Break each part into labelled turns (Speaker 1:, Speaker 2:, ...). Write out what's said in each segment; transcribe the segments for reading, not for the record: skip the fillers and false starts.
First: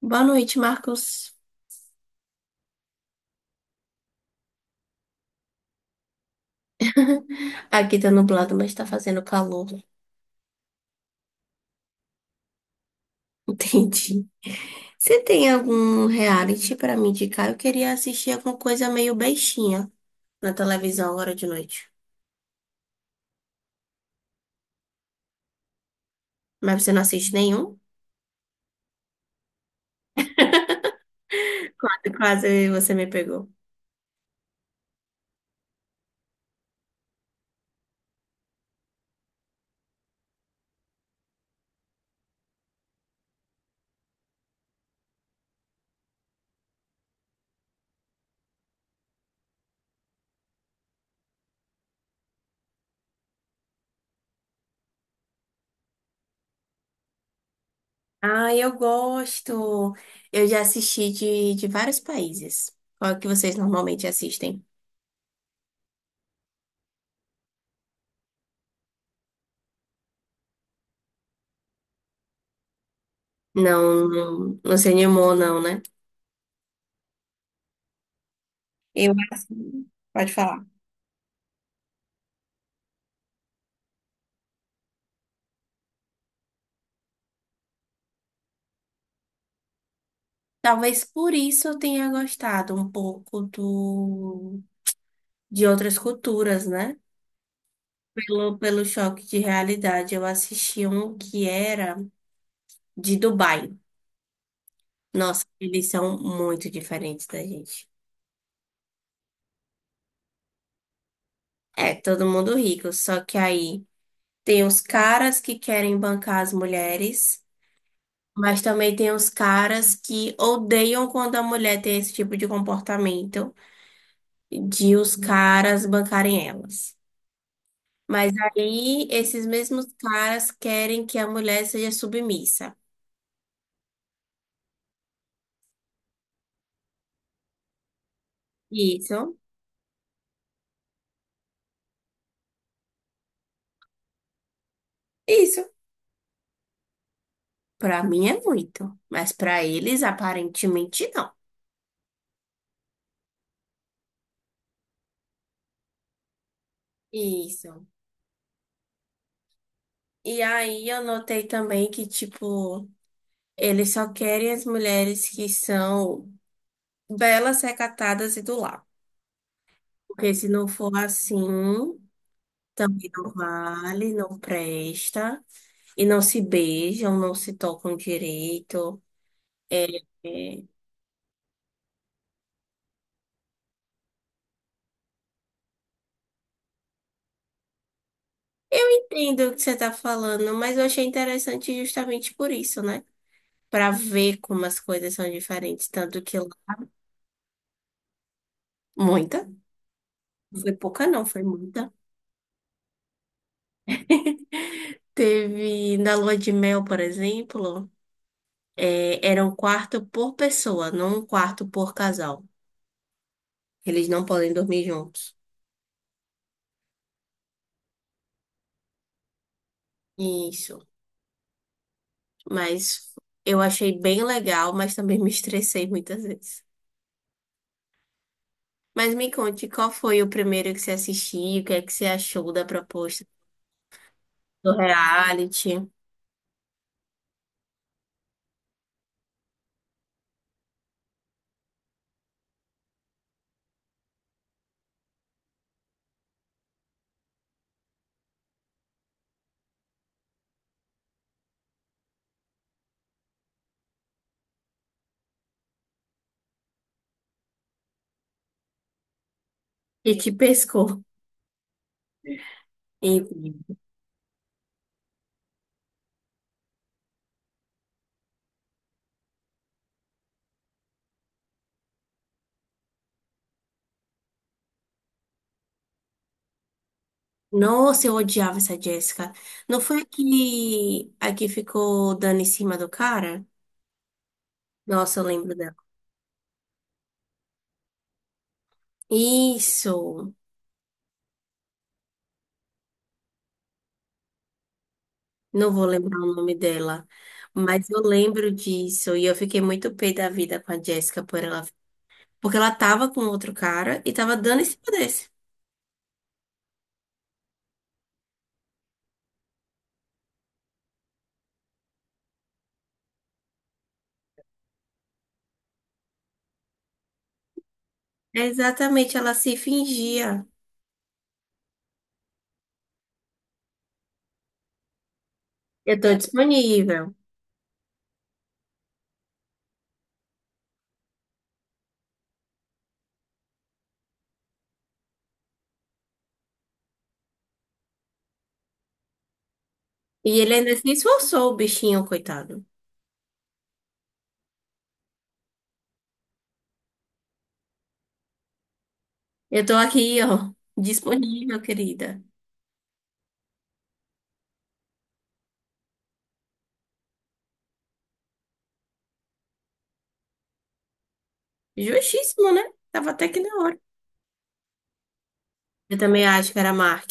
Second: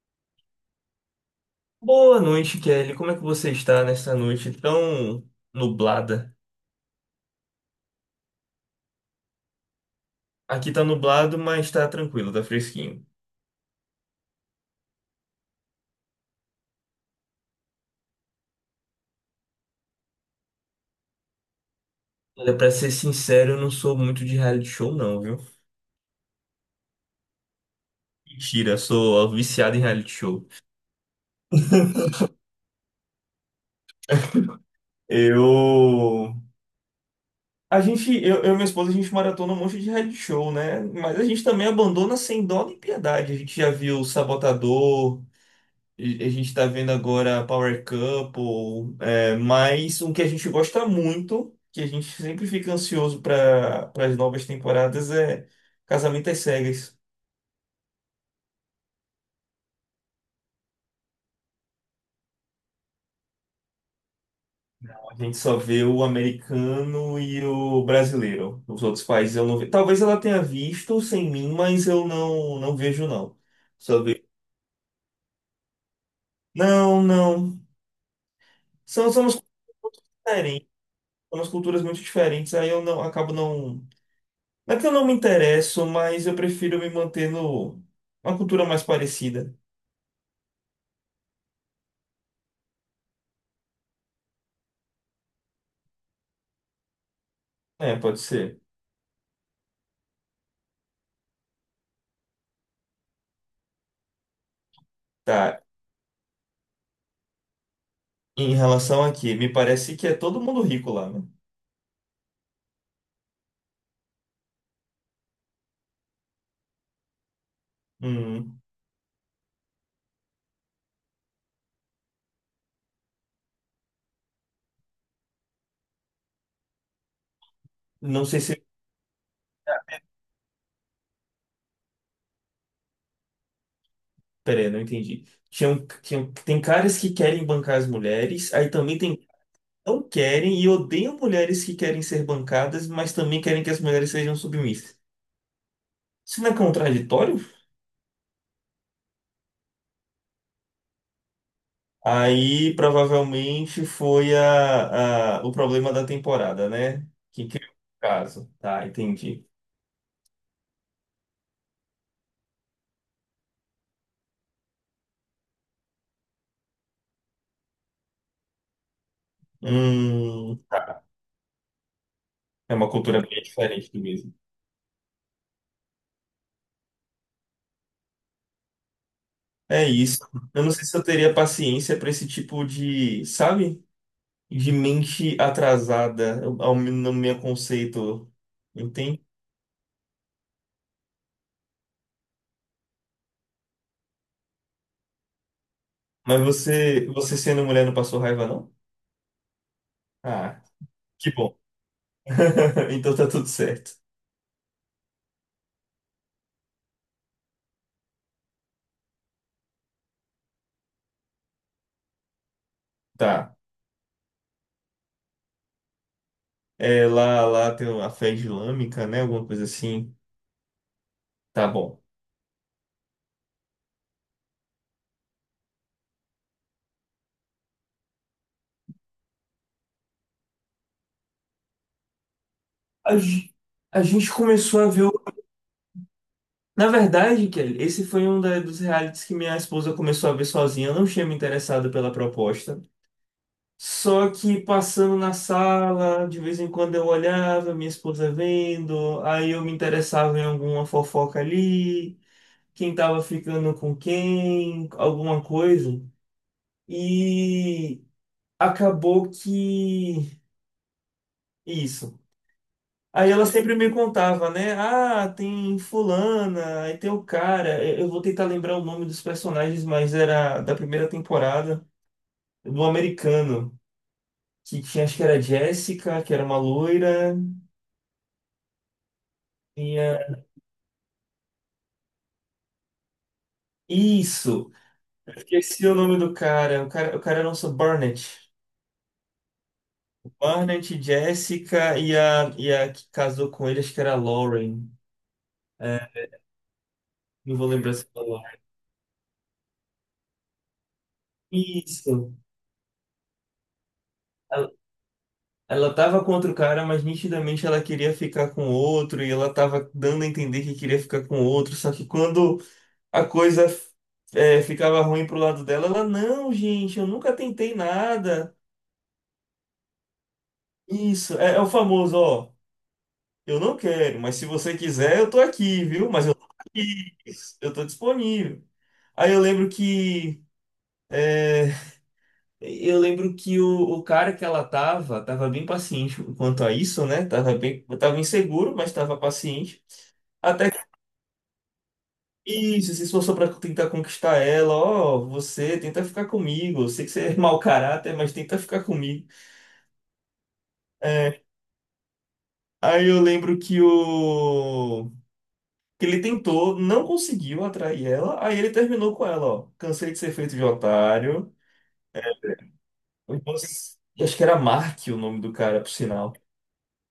Speaker 1: Boa noite, Marcos.
Speaker 2: Boa noite, Kelly. Como é que você está nessa noite tão nublada?
Speaker 1: Aqui tá nublado, mas tá fazendo calor.
Speaker 2: Aqui tá nublado, mas tá tranquilo, tá fresquinho.
Speaker 1: Entendi. Você tem algum reality pra me indicar? Eu queria assistir alguma coisa meio bestinha na televisão agora de noite.
Speaker 2: Olha, pra ser sincero, eu não sou muito de reality show, não, viu?
Speaker 1: Mas você não assiste nenhum?
Speaker 2: Mentira, sou viciado em reality show.
Speaker 1: Quase, quase você me pegou.
Speaker 2: Eu. A gente, eu e minha esposa, a gente maratona um monte de reality show, né? Mas a gente também abandona sem dó nem piedade. A gente já viu o Sabotador. E a gente tá vendo agora Power Couple, mais um que a gente gosta muito, que a gente sempre fica ansioso para as novas temporadas, Casamento às Cegas.
Speaker 1: Ah, eu gosto. Eu já assisti de vários países. Qual é que vocês normalmente assistem?
Speaker 2: A gente só vê o americano e o brasileiro. Os outros países eu não vejo. Talvez ela tenha visto sem mim, mas eu não vejo, não. Só
Speaker 1: Não,
Speaker 2: vejo.
Speaker 1: não, não se animou, não, né?
Speaker 2: Não, não. São,
Speaker 1: Eu
Speaker 2: são umas são
Speaker 1: assisto. Pode falar.
Speaker 2: umas culturas muito diferentes, aí eu não acabo não. Não é que eu não me interesso, mas eu prefiro me manter no uma cultura mais parecida.
Speaker 1: Talvez por isso eu tenha gostado um pouco de outras culturas, né?
Speaker 2: É, pode
Speaker 1: Pelo,
Speaker 2: ser.
Speaker 1: pelo choque de realidade, eu assisti um que era de Dubai. Nossa,
Speaker 2: Tá.
Speaker 1: eles são muito diferentes da gente.
Speaker 2: Em relação aqui, me parece que é todo mundo rico lá, né?
Speaker 1: É, todo mundo rico, só que aí tem os caras que querem bancar as mulheres, mas
Speaker 2: Hum,
Speaker 1: também tem os caras que odeiam quando a mulher tem esse tipo de comportamento de os caras bancarem elas.
Speaker 2: não
Speaker 1: Mas
Speaker 2: sei se.
Speaker 1: aí esses mesmos caras querem que a mulher seja submissa.
Speaker 2: Peraí, não entendi. Tem caras que querem bancar as mulheres, aí também tem que
Speaker 1: Isso,
Speaker 2: não querem e odeiam mulheres que querem ser bancadas, mas também querem que as mulheres sejam submissas.
Speaker 1: isso.
Speaker 2: Isso não é contraditório?
Speaker 1: Pra mim é muito, mas pra eles aparentemente não.
Speaker 2: Aí provavelmente foi o problema da temporada, né? Que criou o
Speaker 1: Isso.
Speaker 2: caso. Tá, entendi.
Speaker 1: E aí eu notei também que, tipo, eles só querem as mulheres que são belas, recatadas e do lar. Porque se
Speaker 2: Hum,
Speaker 1: não for assim,
Speaker 2: é uma
Speaker 1: também
Speaker 2: cultura
Speaker 1: não
Speaker 2: bem diferente do
Speaker 1: vale,
Speaker 2: mesmo.
Speaker 1: não presta. E não se beijam, não se tocam direito.
Speaker 2: É isso. Eu
Speaker 1: É.
Speaker 2: não sei se eu teria paciência para esse tipo de, sabe? De mente atrasada, no meu conceito,
Speaker 1: Eu
Speaker 2: entende?
Speaker 1: entendo o que você está falando, mas eu achei interessante justamente por isso, né? Para ver como as coisas são diferentes. Tanto que
Speaker 2: Mas
Speaker 1: lá-
Speaker 2: você sendo mulher não passou raiva, não?
Speaker 1: muita, não
Speaker 2: Ah,
Speaker 1: foi pouca não,
Speaker 2: que
Speaker 1: foi
Speaker 2: bom.
Speaker 1: muita.
Speaker 2: Então tá tudo certo.
Speaker 1: Teve na lua de mel, por exemplo, era um quarto por pessoa, não um quarto por casal.
Speaker 2: Tá.
Speaker 1: Eles não podem dormir juntos.
Speaker 2: É, lá tem a fé islâmica, né? Alguma coisa assim.
Speaker 1: Isso.
Speaker 2: Tá bom.
Speaker 1: Mas eu achei bem legal, mas também me estressei muitas vezes. Mas me conte, qual foi o primeiro que você assistiu? O que é que você achou da
Speaker 2: A,
Speaker 1: proposta
Speaker 2: ge- a gente
Speaker 1: do
Speaker 2: começou a ver.
Speaker 1: reality?
Speaker 2: Na verdade, Kelly, esse foi um dos realities que minha esposa começou a ver sozinha. Eu não tinha me interessado pela proposta. Só que passando na sala, de vez em quando eu olhava, minha esposa vendo, aí eu me interessava em alguma fofoca ali, quem tava ficando com quem, alguma coisa. E acabou
Speaker 1: E te
Speaker 2: que.
Speaker 1: pescou.
Speaker 2: Isso. Aí ela sempre
Speaker 1: Enfim.
Speaker 2: me contava, né? Ah, tem fulana, aí tem o cara. Eu vou tentar lembrar o nome dos personagens, mas era da primeira temporada, do americano, que tinha, acho que era Jessica, que era uma loira.
Speaker 1: Nossa, eu odiava essa Jéssica. Não foi
Speaker 2: Tinha...
Speaker 1: a que ficou dando em cima do cara?
Speaker 2: Isso!
Speaker 1: Nossa, eu lembro dela.
Speaker 2: Esqueci o nome do cara. O cara era o nosso Barnett.
Speaker 1: Isso!
Speaker 2: Barnett, Jessica e a que casou com ele, acho que era a Lauren.
Speaker 1: Não vou lembrar
Speaker 2: É,
Speaker 1: o nome dela,
Speaker 2: não vou
Speaker 1: mas
Speaker 2: lembrar
Speaker 1: eu
Speaker 2: se falou.
Speaker 1: lembro disso. E eu fiquei muito pé da vida com a Jéssica por ela.
Speaker 2: Isso.
Speaker 1: Porque ela tava com outro cara e tava dando em cima desse.
Speaker 2: Ela tava contra o cara, mas nitidamente ela queria ficar com o outro e ela tava dando a entender que queria ficar com o outro. Só que quando a coisa ficava ruim pro lado dela, ela, não, gente, eu nunca tentei nada.
Speaker 1: Exatamente, ela se fingia.
Speaker 2: Isso, é o famoso, ó, eu não quero, mas se você quiser, eu tô aqui,
Speaker 1: Eu
Speaker 2: viu?
Speaker 1: tô
Speaker 2: Mas eu tô
Speaker 1: disponível.
Speaker 2: aqui, eu tô disponível. Aí eu lembro que. é, Eu lembro que o cara que ela tava, tava bem paciente quanto a isso, né? Tava bem, tava inseguro, mas tava paciente.
Speaker 1: E ele
Speaker 2: Até
Speaker 1: ainda se esforçou, o bichinho,
Speaker 2: que
Speaker 1: coitado.
Speaker 2: isso, se esforçou pra tentar conquistar ela. Ó, você tenta ficar comigo. Eu sei que você é mau caráter, mas tenta ficar comigo.
Speaker 1: Eu tô aqui, ó,
Speaker 2: É,
Speaker 1: disponível, querida.
Speaker 2: aí eu lembro que o que ele tentou, não conseguiu atrair ela. Aí ele terminou com ela, ó. Cansei de ser feito de otário.
Speaker 1: Justíssimo, né? Tava até que na hora.
Speaker 2: Você- acho que era Mark o nome do cara, por
Speaker 1: Eu também
Speaker 2: sinal.
Speaker 1: acho que era Mark.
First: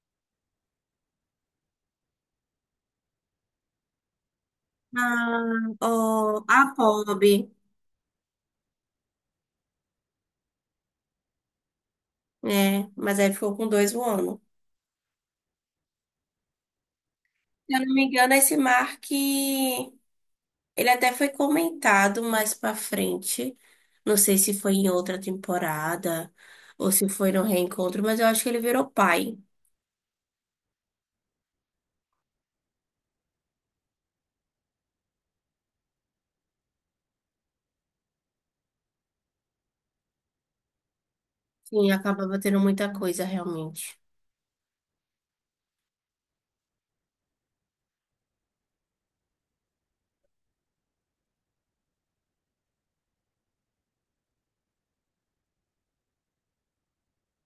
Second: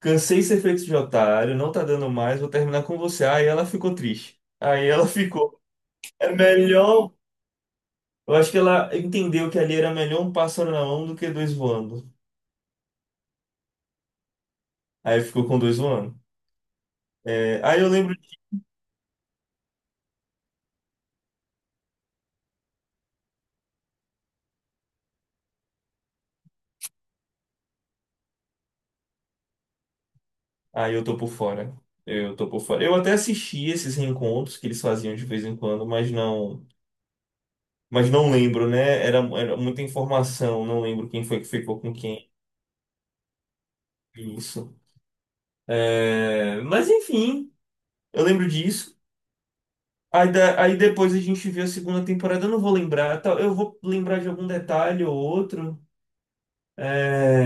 Speaker 2: Cansei de ser feito de otário, não tá dando mais, vou terminar com você. Aí ela ficou triste. Aí ela
Speaker 1: Ah,
Speaker 2: ficou. É
Speaker 1: oh, a
Speaker 2: melhor.
Speaker 1: Kobe.
Speaker 2: Eu acho que ela entendeu que ali era melhor um pássaro na mão do que dois voando.
Speaker 1: É, mas aí ficou com dois voando.
Speaker 2: Aí ficou com dois voando. É,
Speaker 1: Se eu
Speaker 2: aí eu
Speaker 1: não me
Speaker 2: lembro.
Speaker 1: engano, esse Mark, ele até foi comentado mais pra frente. Não sei se foi em outra temporada ou se foi no reencontro, mas eu acho que ele virou pai.
Speaker 2: Aí eu tô por fora. Eu tô por fora. Eu até assisti esses reencontros que eles faziam de vez em quando, mas não. Mas não lembro, né? Era muita informação, não lembro quem foi que ficou
Speaker 1: Sim,
Speaker 2: com quem.
Speaker 1: acabava tendo muita coisa realmente.
Speaker 2: Isso. É, mas enfim, eu lembro disso. Aí depois a gente vê a segunda temporada, eu não vou lembrar, tá, eu vou lembrar de algum detalhe ou outro.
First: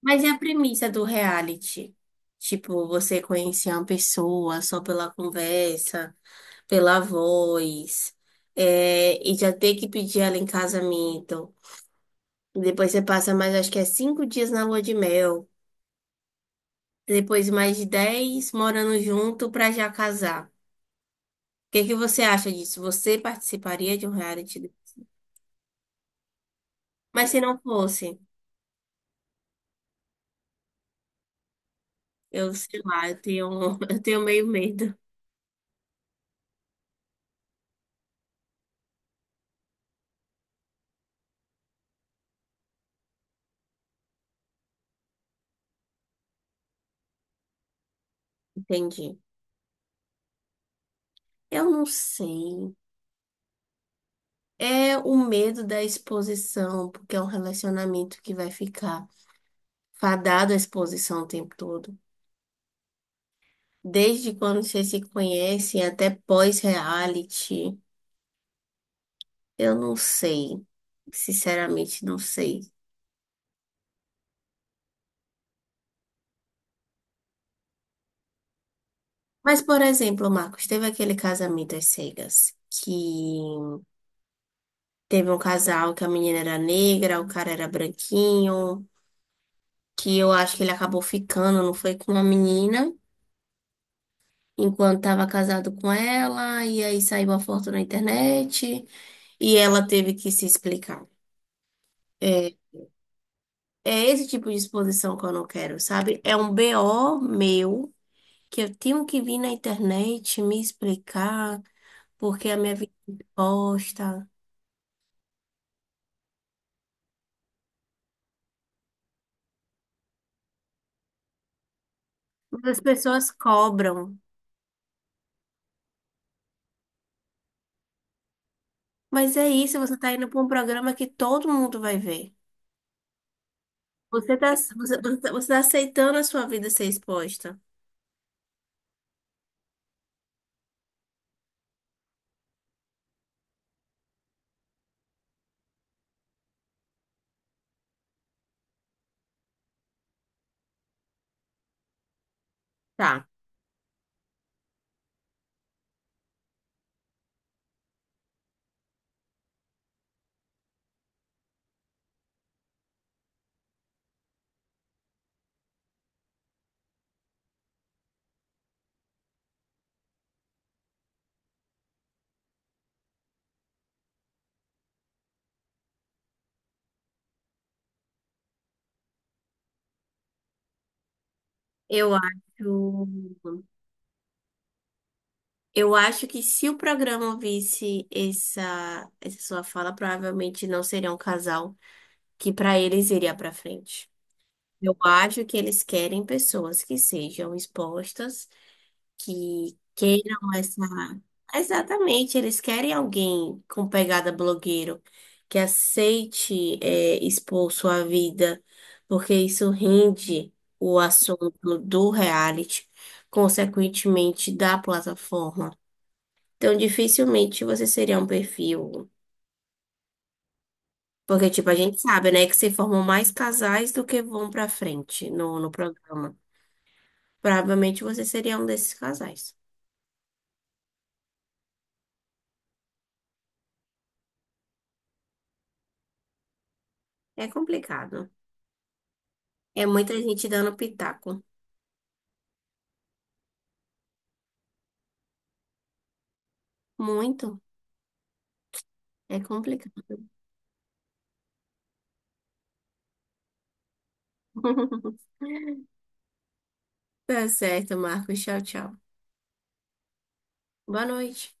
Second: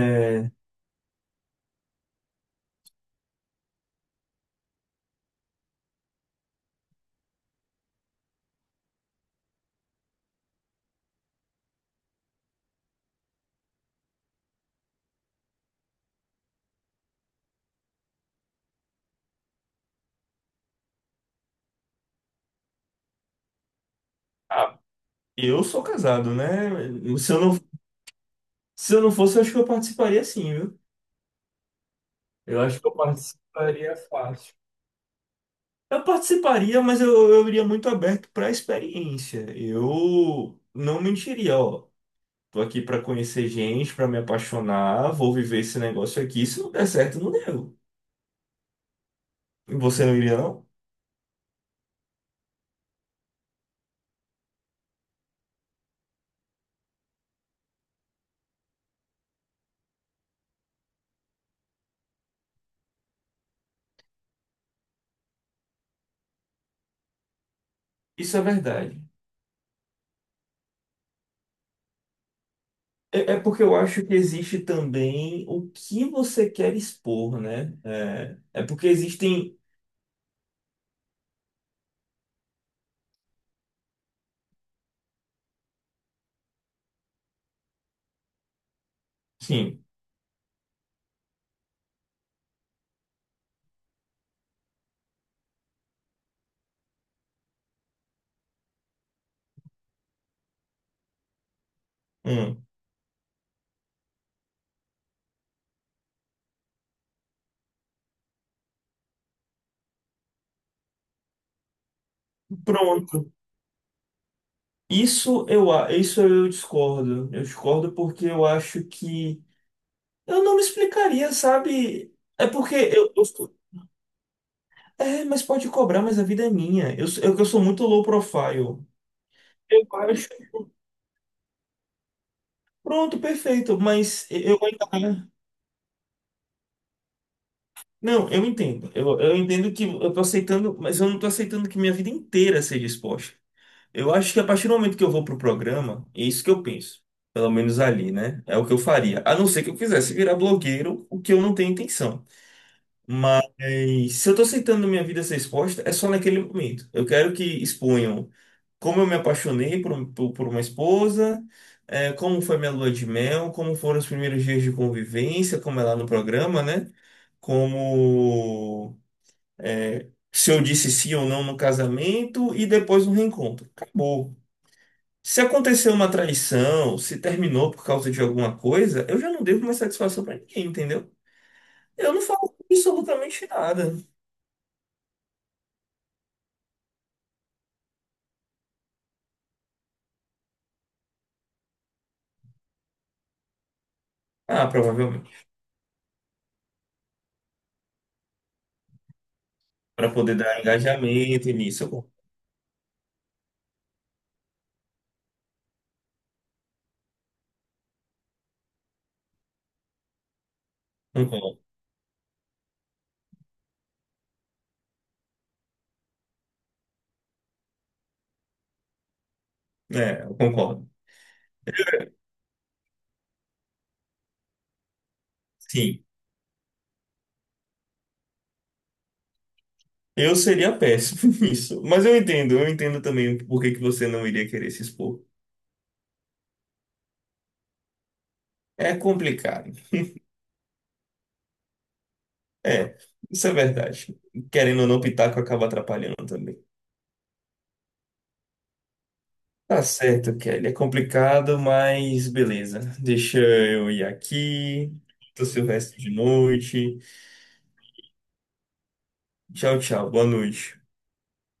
Speaker 1: Mas é a premissa do reality? Tipo, você conhecer uma pessoa só pela conversa, pela voz, e já ter que pedir ela em casamento. Depois você passa mais, acho que é 5 dias na lua de mel. Depois mais de 10 morando junto pra já casar. O que que você acha disso? Você participaria de um reality?
Speaker 2: ah, eu sou casado, né?
Speaker 1: Mas
Speaker 2: Se eu
Speaker 1: se não
Speaker 2: não,
Speaker 1: fosse,
Speaker 2: se eu não fosse, eu acho que eu participaria sim, viu?
Speaker 1: eu
Speaker 2: Eu acho
Speaker 1: sei
Speaker 2: que eu
Speaker 1: lá, eu tenho,
Speaker 2: participaria
Speaker 1: eu tenho meio
Speaker 2: fácil.
Speaker 1: medo.
Speaker 2: Eu participaria, mas eu iria muito aberto para a experiência. Eu não mentiria, ó. Tô aqui para conhecer gente, para me apaixonar, vou viver esse negócio aqui. Se não der certo, não deu.
Speaker 1: Entendi.
Speaker 2: E você não iria, não?
Speaker 1: Eu não sei. É o medo da exposição, porque é um relacionamento que vai ficar fadado à exposição o tempo todo. Desde quando vocês se conhecem até pós-reality,
Speaker 2: Isso é verdade.
Speaker 1: eu não sei. Sinceramente, não sei.
Speaker 2: É porque eu acho que existe também o que você quer expor, né? É porque existem,
Speaker 1: Mas, por exemplo, Marcos, teve aquele Casamento às Cegas, que teve um casal que a menina era negra, o cara era branquinho,
Speaker 2: sim,
Speaker 1: que eu acho que ele acabou ficando, não foi com a menina, enquanto estava casado com ela, e aí saiu a foto na internet, e ela teve que se explicar. É,
Speaker 2: hum,
Speaker 1: é esse tipo de exposição que eu não quero, sabe? É um BO meu que eu tenho que vir na internet me explicar porque a minha vida é
Speaker 2: pronto.
Speaker 1: exposta.
Speaker 2: Isso eu discordo. Eu discordo porque eu acho que eu não me explicaria, sabe? É
Speaker 1: Mas
Speaker 2: porque
Speaker 1: as
Speaker 2: eu
Speaker 1: pessoas
Speaker 2: sou-
Speaker 1: cobram.
Speaker 2: é, mas pode cobrar, mas a vida é minha. Eu sou muito low profile.
Speaker 1: Mas é isso,
Speaker 2: Eu
Speaker 1: você tá
Speaker 2: acho.
Speaker 1: indo para um programa que todo mundo vai ver.
Speaker 2: Pronto, perfeito, mas
Speaker 1: Você tá,
Speaker 2: eu
Speaker 1: você,
Speaker 2: ainda.
Speaker 1: você
Speaker 2: Né?
Speaker 1: tá, você tá aceitando a sua vida ser exposta.
Speaker 2: Não, eu entendo. Eu entendo que eu tô aceitando, mas eu não tô aceitando que minha vida inteira seja exposta. Eu acho que a partir do momento que eu vou pro programa, é isso que eu penso. Pelo menos ali, né? É o que eu faria. A não ser que eu quisesse virar blogueiro, o que eu não tenho intenção. E se eu tô aceitando minha vida ser exposta, é só naquele momento. Eu quero que exponham como eu me apaixonei por uma esposa, eh, como foi minha lua de mel, como foram os primeiros dias de convivência, como é lá no programa, né? Como, eh, se eu disse sim ou não no casamento e depois no reencontro. Acabou. Se aconteceu uma traição, se terminou por causa de alguma coisa, eu já não devo mais satisfação pra ninguém, entendeu? Eu
Speaker 1: Eu
Speaker 2: não falo
Speaker 1: acho,
Speaker 2: absolutamente nada.
Speaker 1: eu acho que se o programa visse essa sua fala, provavelmente não seria um casal que para eles iria para frente.
Speaker 2: Ah,
Speaker 1: Eu
Speaker 2: provavelmente.
Speaker 1: acho que eles querem pessoas que sejam expostas, que
Speaker 2: Pra poder
Speaker 1: queiram
Speaker 2: dar
Speaker 1: essa.
Speaker 2: engajamento nisso, eu
Speaker 1: Exatamente, eles querem alguém com pegada blogueiro, que aceite, é, expor sua vida, porque isso rende o
Speaker 2: concordo.
Speaker 1: assunto do reality, consequentemente da plataforma. Então, dificilmente você seria um perfil.
Speaker 2: É, eu concordo.
Speaker 1: Porque, tipo, a gente sabe, né, que se formam mais casais do que vão pra frente no
Speaker 2: Sim.
Speaker 1: programa. Provavelmente você seria um desses casais.
Speaker 2: Eu seria péssimo nisso. Mas eu entendo também por que que você não iria querer se expor.
Speaker 1: É complicado.
Speaker 2: É complicado.
Speaker 1: É muita gente dando pitaco.
Speaker 2: É, isso é verdade. Querendo ou não, o pitaco acaba atrapalhando também.
Speaker 1: Muito. É
Speaker 2: Tá
Speaker 1: complicado.
Speaker 2: certo, Kelly. É complicado, mas beleza. Deixa eu ir aqui. Tô Silvestre de noite.
Speaker 1: Tá certo, Marcos. Tchau, tchau.
Speaker 2: Tchau, tchau. Boa noite.
Speaker 1: Boa noite.